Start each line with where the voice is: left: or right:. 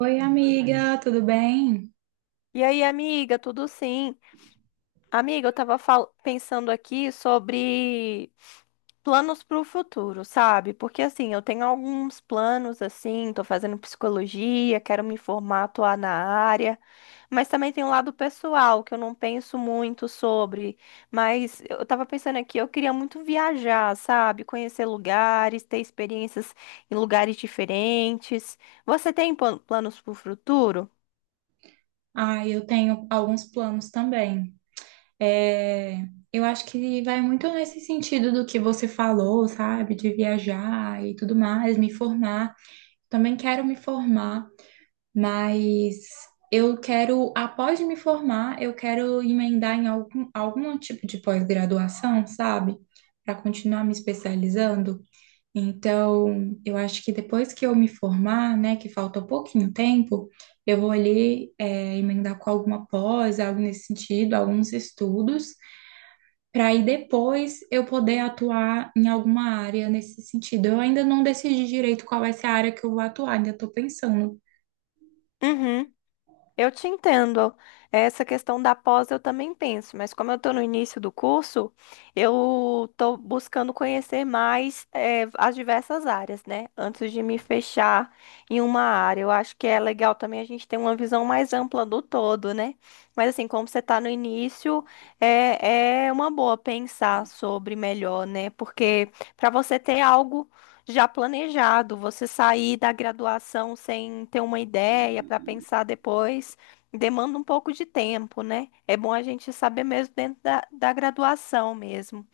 right: Oi, amiga, tudo bem?
left: E aí, amiga, tudo sim? Amiga, eu tava pensando aqui sobre planos para o futuro, sabe? Porque assim, eu tenho alguns planos assim, tô fazendo psicologia, quero me formar, atuar na área, mas também tem um lado pessoal que eu não penso muito sobre, mas eu tava pensando aqui, eu queria muito viajar, sabe? Conhecer lugares, ter experiências em lugares diferentes. Você tem planos para o futuro?
right: Ah, eu tenho alguns planos também. É, eu acho que vai muito nesse sentido do que você falou, sabe? De viajar e tudo mais, me formar. Também quero me formar, mas eu quero, após me formar, eu quero emendar em algum tipo de pós-graduação, sabe? Para continuar me especializando. Então, eu acho que depois que eu me formar, né, que falta pouquinho tempo, eu vou ali emendar com alguma pós, algo nesse sentido, alguns estudos, para aí depois eu poder atuar em alguma área nesse sentido. Eu ainda não decidi direito qual vai ser a área que eu vou atuar, ainda estou pensando.
left: Uhum. Eu te entendo. Essa questão da pós eu também penso, mas como eu estou no início do curso, eu estou buscando conhecer mais as diversas áreas, né? Antes de me fechar em uma área. Eu acho que é legal também a gente ter uma visão mais ampla do todo, né? Mas assim, como você está no início, é uma boa pensar sobre melhor, né? Porque para você ter algo já planejado, você sair da graduação sem ter uma ideia para pensar depois, demanda um pouco de tempo, né? É bom a gente saber mesmo dentro da graduação mesmo.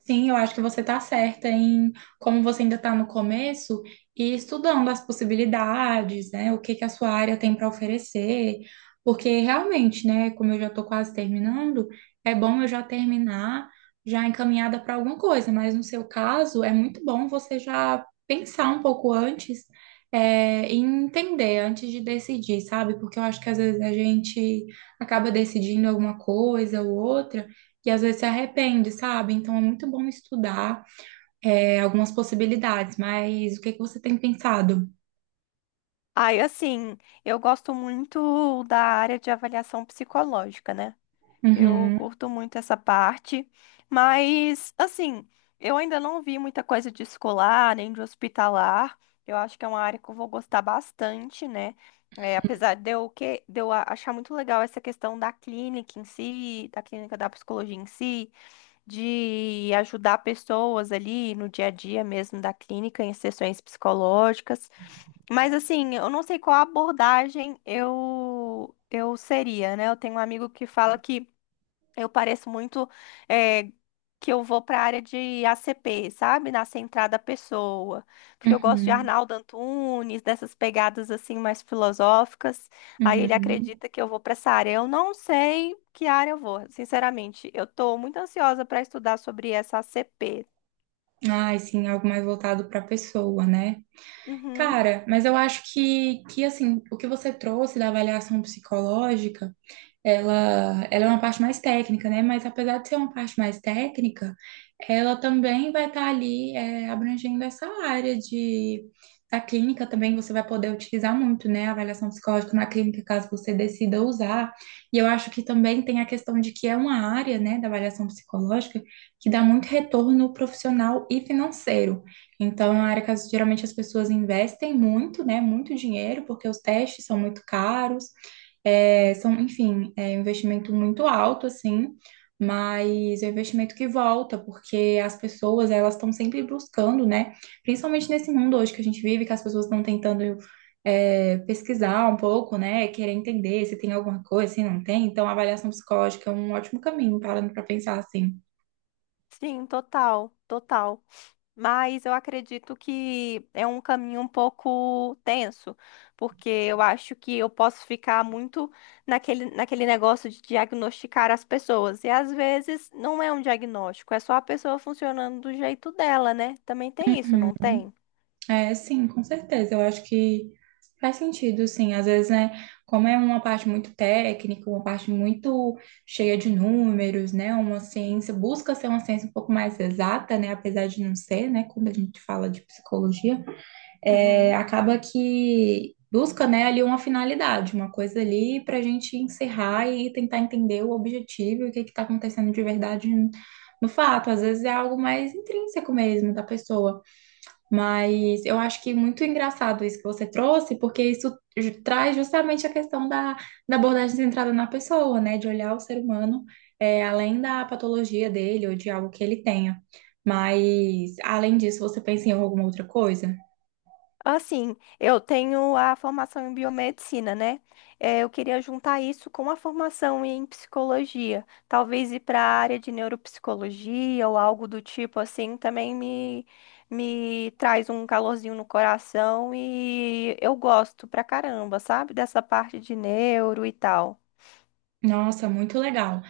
right: Sim, eu acho que você está certa em como você ainda está no começo e estudando as possibilidades, né? O que que a sua área tem para oferecer, porque realmente, né? Como eu já estou quase terminando, é bom eu já terminar já encaminhada para alguma coisa, mas no seu caso é muito bom você já pensar um pouco antes, e entender antes de decidir, sabe? Porque eu acho que às vezes a gente acaba decidindo alguma coisa ou outra e às vezes se arrepende, sabe? Então é muito bom estudar algumas possibilidades, mas o que que você tem pensado?
left: Aí, assim, eu gosto muito da área de avaliação psicológica, né? Eu
right: Uhum,
left: curto muito essa parte, mas assim, eu ainda não vi muita coisa de escolar, nem de hospitalar. Eu acho que é uma área que eu vou gostar bastante, né? É, apesar de eu achar muito legal essa questão da clínica em si, da clínica da psicologia em si, de ajudar pessoas ali no dia a dia mesmo da clínica, em sessões psicológicas. Mas assim, eu não sei qual abordagem eu seria, né? Eu tenho um amigo que fala que eu pareço muito eh, que eu vou para a área de ACP, sabe? Na centrada da pessoa. Porque eu gosto de
right: uhum,
left: Arnaldo Antunes, dessas pegadas assim mais filosóficas. Aí ele
right: uhum.
left: acredita que eu vou para essa área. Eu não sei que área eu vou, sinceramente. Eu tô muito ansiosa para estudar sobre essa ACP.
right: Ai, sim, algo mais voltado para a pessoa, né?
left: Uhum.
right: Cara, mas eu acho que assim, o que você trouxe da avaliação psicológica. Ela é uma parte mais técnica, né? Mas apesar de ser uma parte mais técnica, ela também vai estar ali abrangendo essa área de da clínica também você vai poder utilizar muito, né? A avaliação psicológica na clínica, caso você decida usar. E eu acho que também tem a questão de que é uma área, né, da avaliação psicológica que dá muito retorno profissional e financeiro. Então, é uma área que geralmente as pessoas investem muito, né? Muito dinheiro, porque os testes são muito caros. É, são, enfim, é um investimento muito alto, assim, mas é um investimento que volta, porque as pessoas, elas estão sempre buscando, né? Principalmente nesse mundo hoje que a gente vive, que as pessoas estão tentando, pesquisar um pouco, né? Querer entender se tem alguma coisa, se não tem. Então, a avaliação psicológica é um ótimo caminho, parando para pensar assim.
left: Sim, total, total. Mas eu acredito que é um caminho um pouco tenso, porque eu acho que eu posso ficar muito naquele negócio de diagnosticar as pessoas. E às vezes não é um diagnóstico, é só a pessoa funcionando do jeito dela, né? Também tem isso, não tem?
right: É, sim, com certeza. Eu acho que faz sentido, sim. Às vezes, né, como é uma parte muito técnica, uma parte muito cheia de números, né, uma ciência, busca ser uma ciência um pouco mais exata, né, apesar de não ser, né, quando a gente fala de psicologia,
left: Uhum.
right: acaba que busca, né, ali uma finalidade, uma coisa ali para a gente encerrar e tentar entender o objetivo e o que que está acontecendo de verdade no fato. Às vezes é algo mais intrínseco mesmo da pessoa. Mas eu acho que muito engraçado isso que você trouxe, porque isso traz justamente a questão da abordagem centrada na pessoa, né? De olhar o ser humano além da patologia dele ou de algo que ele tenha. Mas, além disso, você pensa em alguma outra coisa?
left: Assim, eu tenho a formação em biomedicina, né? Eh, eu queria juntar isso com a formação em psicologia. Talvez ir para a área de neuropsicologia ou algo do tipo assim também me traz um calorzinho no coração e eu gosto pra caramba, sabe? Dessa parte de neuro e tal.
right: Nossa, muito legal.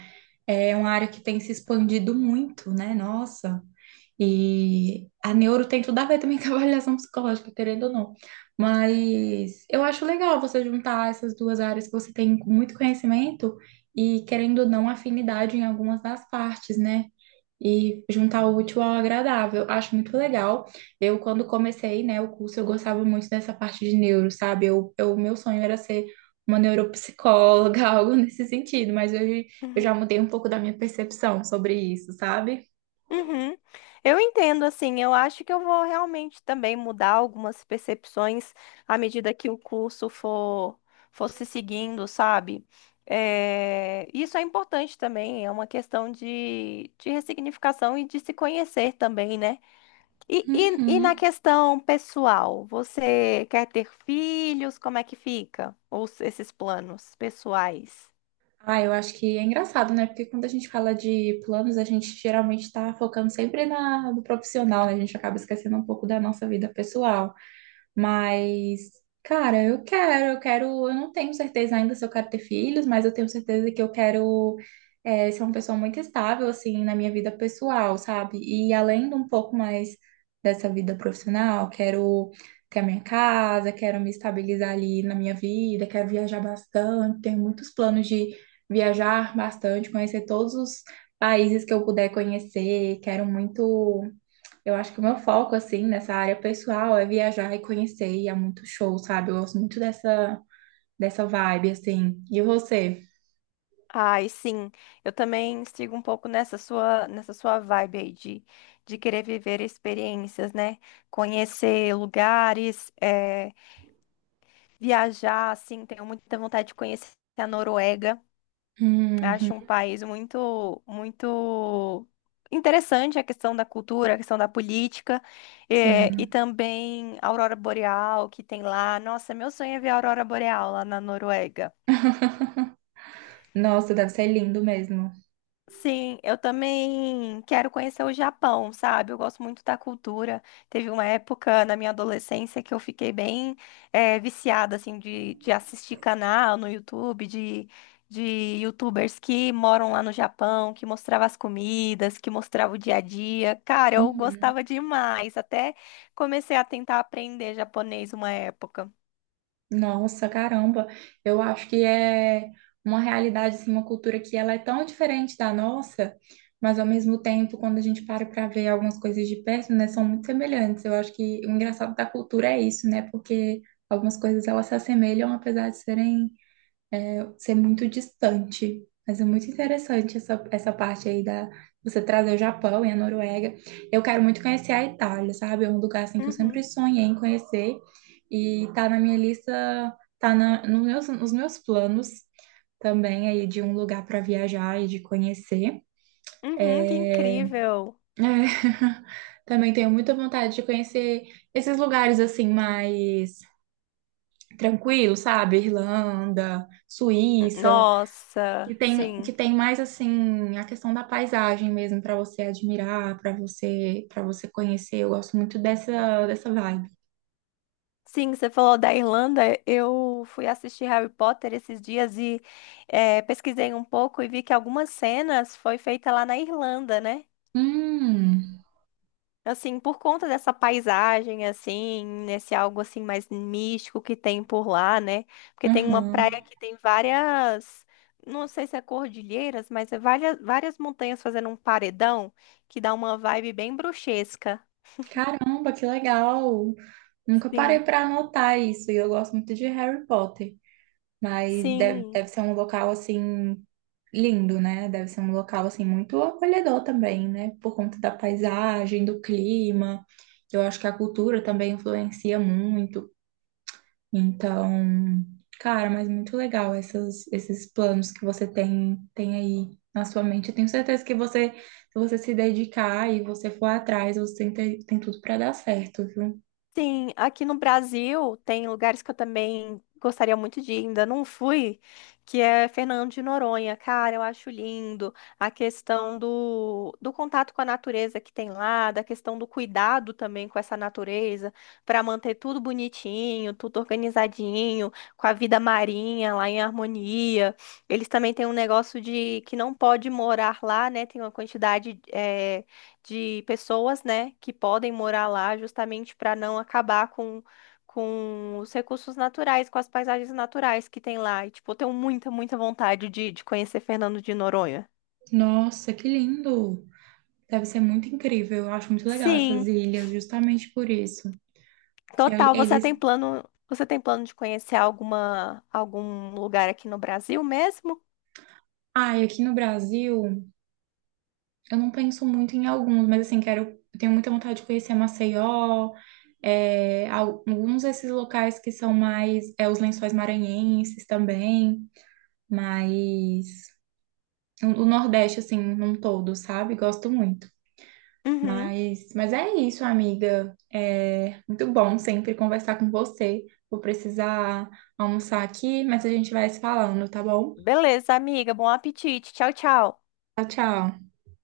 right: É uma área que tem se expandido muito, né? Nossa. E a neuro tem tudo a ver também com a avaliação psicológica, querendo ou não. Mas eu acho legal você juntar essas duas áreas que você tem muito conhecimento e, querendo ou não, afinidade em algumas das partes, né? E juntar o útil ao agradável. Acho muito legal. Eu, quando comecei, né, o curso, eu gostava muito dessa parte de neuro, sabe? Meu sonho era ser uma neuropsicóloga, algo nesse sentido, mas hoje eu já mudei um pouco da minha percepção sobre isso, sabe?
left: Uhum. Eu entendo, assim, eu acho que eu vou realmente também mudar algumas percepções à medida que o curso for se seguindo, sabe? É, isso é importante também, é uma questão de ressignificação e de se conhecer também, né? E na
right: Uhum.
left: questão pessoal, você quer ter filhos? Como é que fica? Ou esses planos pessoais?
right: Ah, eu acho que é engraçado, né? Porque quando a gente fala de planos, a gente geralmente está focando sempre no profissional, né? A gente acaba esquecendo um pouco da nossa vida pessoal. Mas, cara, eu quero, eu não tenho certeza ainda se eu quero ter filhos, mas eu tenho certeza que eu quero ser uma pessoa muito estável, assim, na minha vida pessoal, sabe? E além de um pouco mais dessa vida profissional, quero ter a minha casa, quero me estabilizar ali na minha vida, quero viajar bastante, tenho muitos planos de viajar bastante, conhecer todos os países que eu puder conhecer, quero muito. Eu acho que o meu foco, assim, nessa área pessoal é viajar e conhecer, e é muito show, sabe? Eu gosto muito dessa vibe, assim. E você?
left: Ai, sim. Eu também sigo um pouco nessa sua vibe aí de querer viver experiências, né? Conhecer lugares, viajar, assim. Tenho muita vontade de conhecer a Noruega. Acho
right: Uhum,
left: um país muito, muito interessante a questão da cultura, a questão da política, e
right: sim.
left: também a Aurora Boreal que tem lá. Nossa, meu sonho é ver a Aurora Boreal lá na Noruega.
right: Nossa, deve ser lindo mesmo.
left: Sim, eu também quero conhecer o Japão, sabe? Eu gosto muito da cultura. Teve uma época na minha adolescência que eu fiquei bem viciada, assim, de assistir canal no YouTube, de YouTubers que moram lá no Japão, que mostrava as comidas, que mostrava o dia a dia. Cara, eu
right: Uhum.
left: gostava demais. Até comecei a tentar aprender japonês uma época.
right: Nossa, caramba, eu acho que é uma realidade, assim, uma cultura que ela é tão diferente da nossa, mas ao mesmo tempo, quando a gente para para ver algumas coisas de perto, né, são muito semelhantes. Eu acho que o engraçado da cultura é isso, né, porque algumas coisas elas se assemelham apesar de ser muito distante. Mas é muito interessante essa parte aí da você trazer o Japão e a Noruega. Eu quero muito conhecer a Itália, sabe? É um lugar assim que eu sempre
left: Uhum,
right: sonhei em conhecer e tá na minha lista, tá na, no meus, nos meus planos também aí de um lugar para viajar e de conhecer.
left: uhum, que
right: É,
left: incrível.
right: é, também tenho muita vontade de conhecer esses lugares assim mais tranquilos, sabe? Irlanda, Suíça.
left: Nossa,
right: Que tem,
left: sim.
right: que tem mais assim a questão da paisagem mesmo para você admirar, para você conhecer. Eu gosto muito dessa vibe.
left: Sim, você falou da Irlanda. Eu fui assistir Harry Potter esses dias e pesquisei um pouco e vi que algumas cenas foi feita lá na Irlanda, né?
right: Hum,
left: Assim, por conta dessa paisagem, assim, nesse algo assim mais místico que tem por lá, né? Porque tem uma praia
right: aham.
left: que tem várias, não sei se é cordilheiras, mas é várias, várias montanhas fazendo um paredão que dá uma vibe bem bruxesca.
right: Caramba, que legal. Nunca parei
left: Sim,
right: para anotar isso e eu gosto muito de Harry Potter, mas
left: sim.
right: deve ser um local assim lindo, né? Deve ser um local assim muito acolhedor também, né? Por conta da paisagem, do clima. Eu acho que a cultura também influencia muito. Então, cara, mas muito legal esses planos que você tem, tem aí na sua mente. Eu tenho certeza que você se dedicar e você for atrás, você tem, tem tudo para dar certo, viu?
left: Sim, aqui no Brasil tem lugares que eu também gostaria muito de ir, ainda não fui, que é Fernando de Noronha. Cara, eu acho lindo a questão do contato com a natureza que tem lá, da questão do cuidado também com essa natureza, para manter tudo bonitinho, tudo organizadinho, com a vida marinha lá em harmonia. Eles também têm um negócio de que não pode morar lá, né? Tem uma quantidade de pessoas, né, que podem morar lá justamente para não acabar com os recursos naturais, com as paisagens naturais que tem lá. E, tipo, eu tenho muita, muita vontade de conhecer Fernando de Noronha.
right: Nossa, que lindo! Deve ser muito incrível. Eu acho muito legal essas
left: Sim,
right: ilhas, justamente por isso. que
left: total.
right: eles.
left: Você tem plano de conhecer alguma, algum lugar aqui no Brasil mesmo?
right: Ah, e aqui no Brasil. Eu não penso muito em alguns, mas assim, quero, eu tenho muita vontade de conhecer Maceió, alguns desses locais que são mais, é, os Lençóis Maranhenses também, mas o Nordeste, assim, num todo, sabe? Gosto muito.
left: Uhum.
right: Mas é isso, amiga. É muito bom sempre conversar com você. Vou precisar almoçar aqui, mas a gente vai se falando, tá bom?
left: Beleza, amiga. Bom apetite. Tchau, tchau.
right: Tchau, tchau.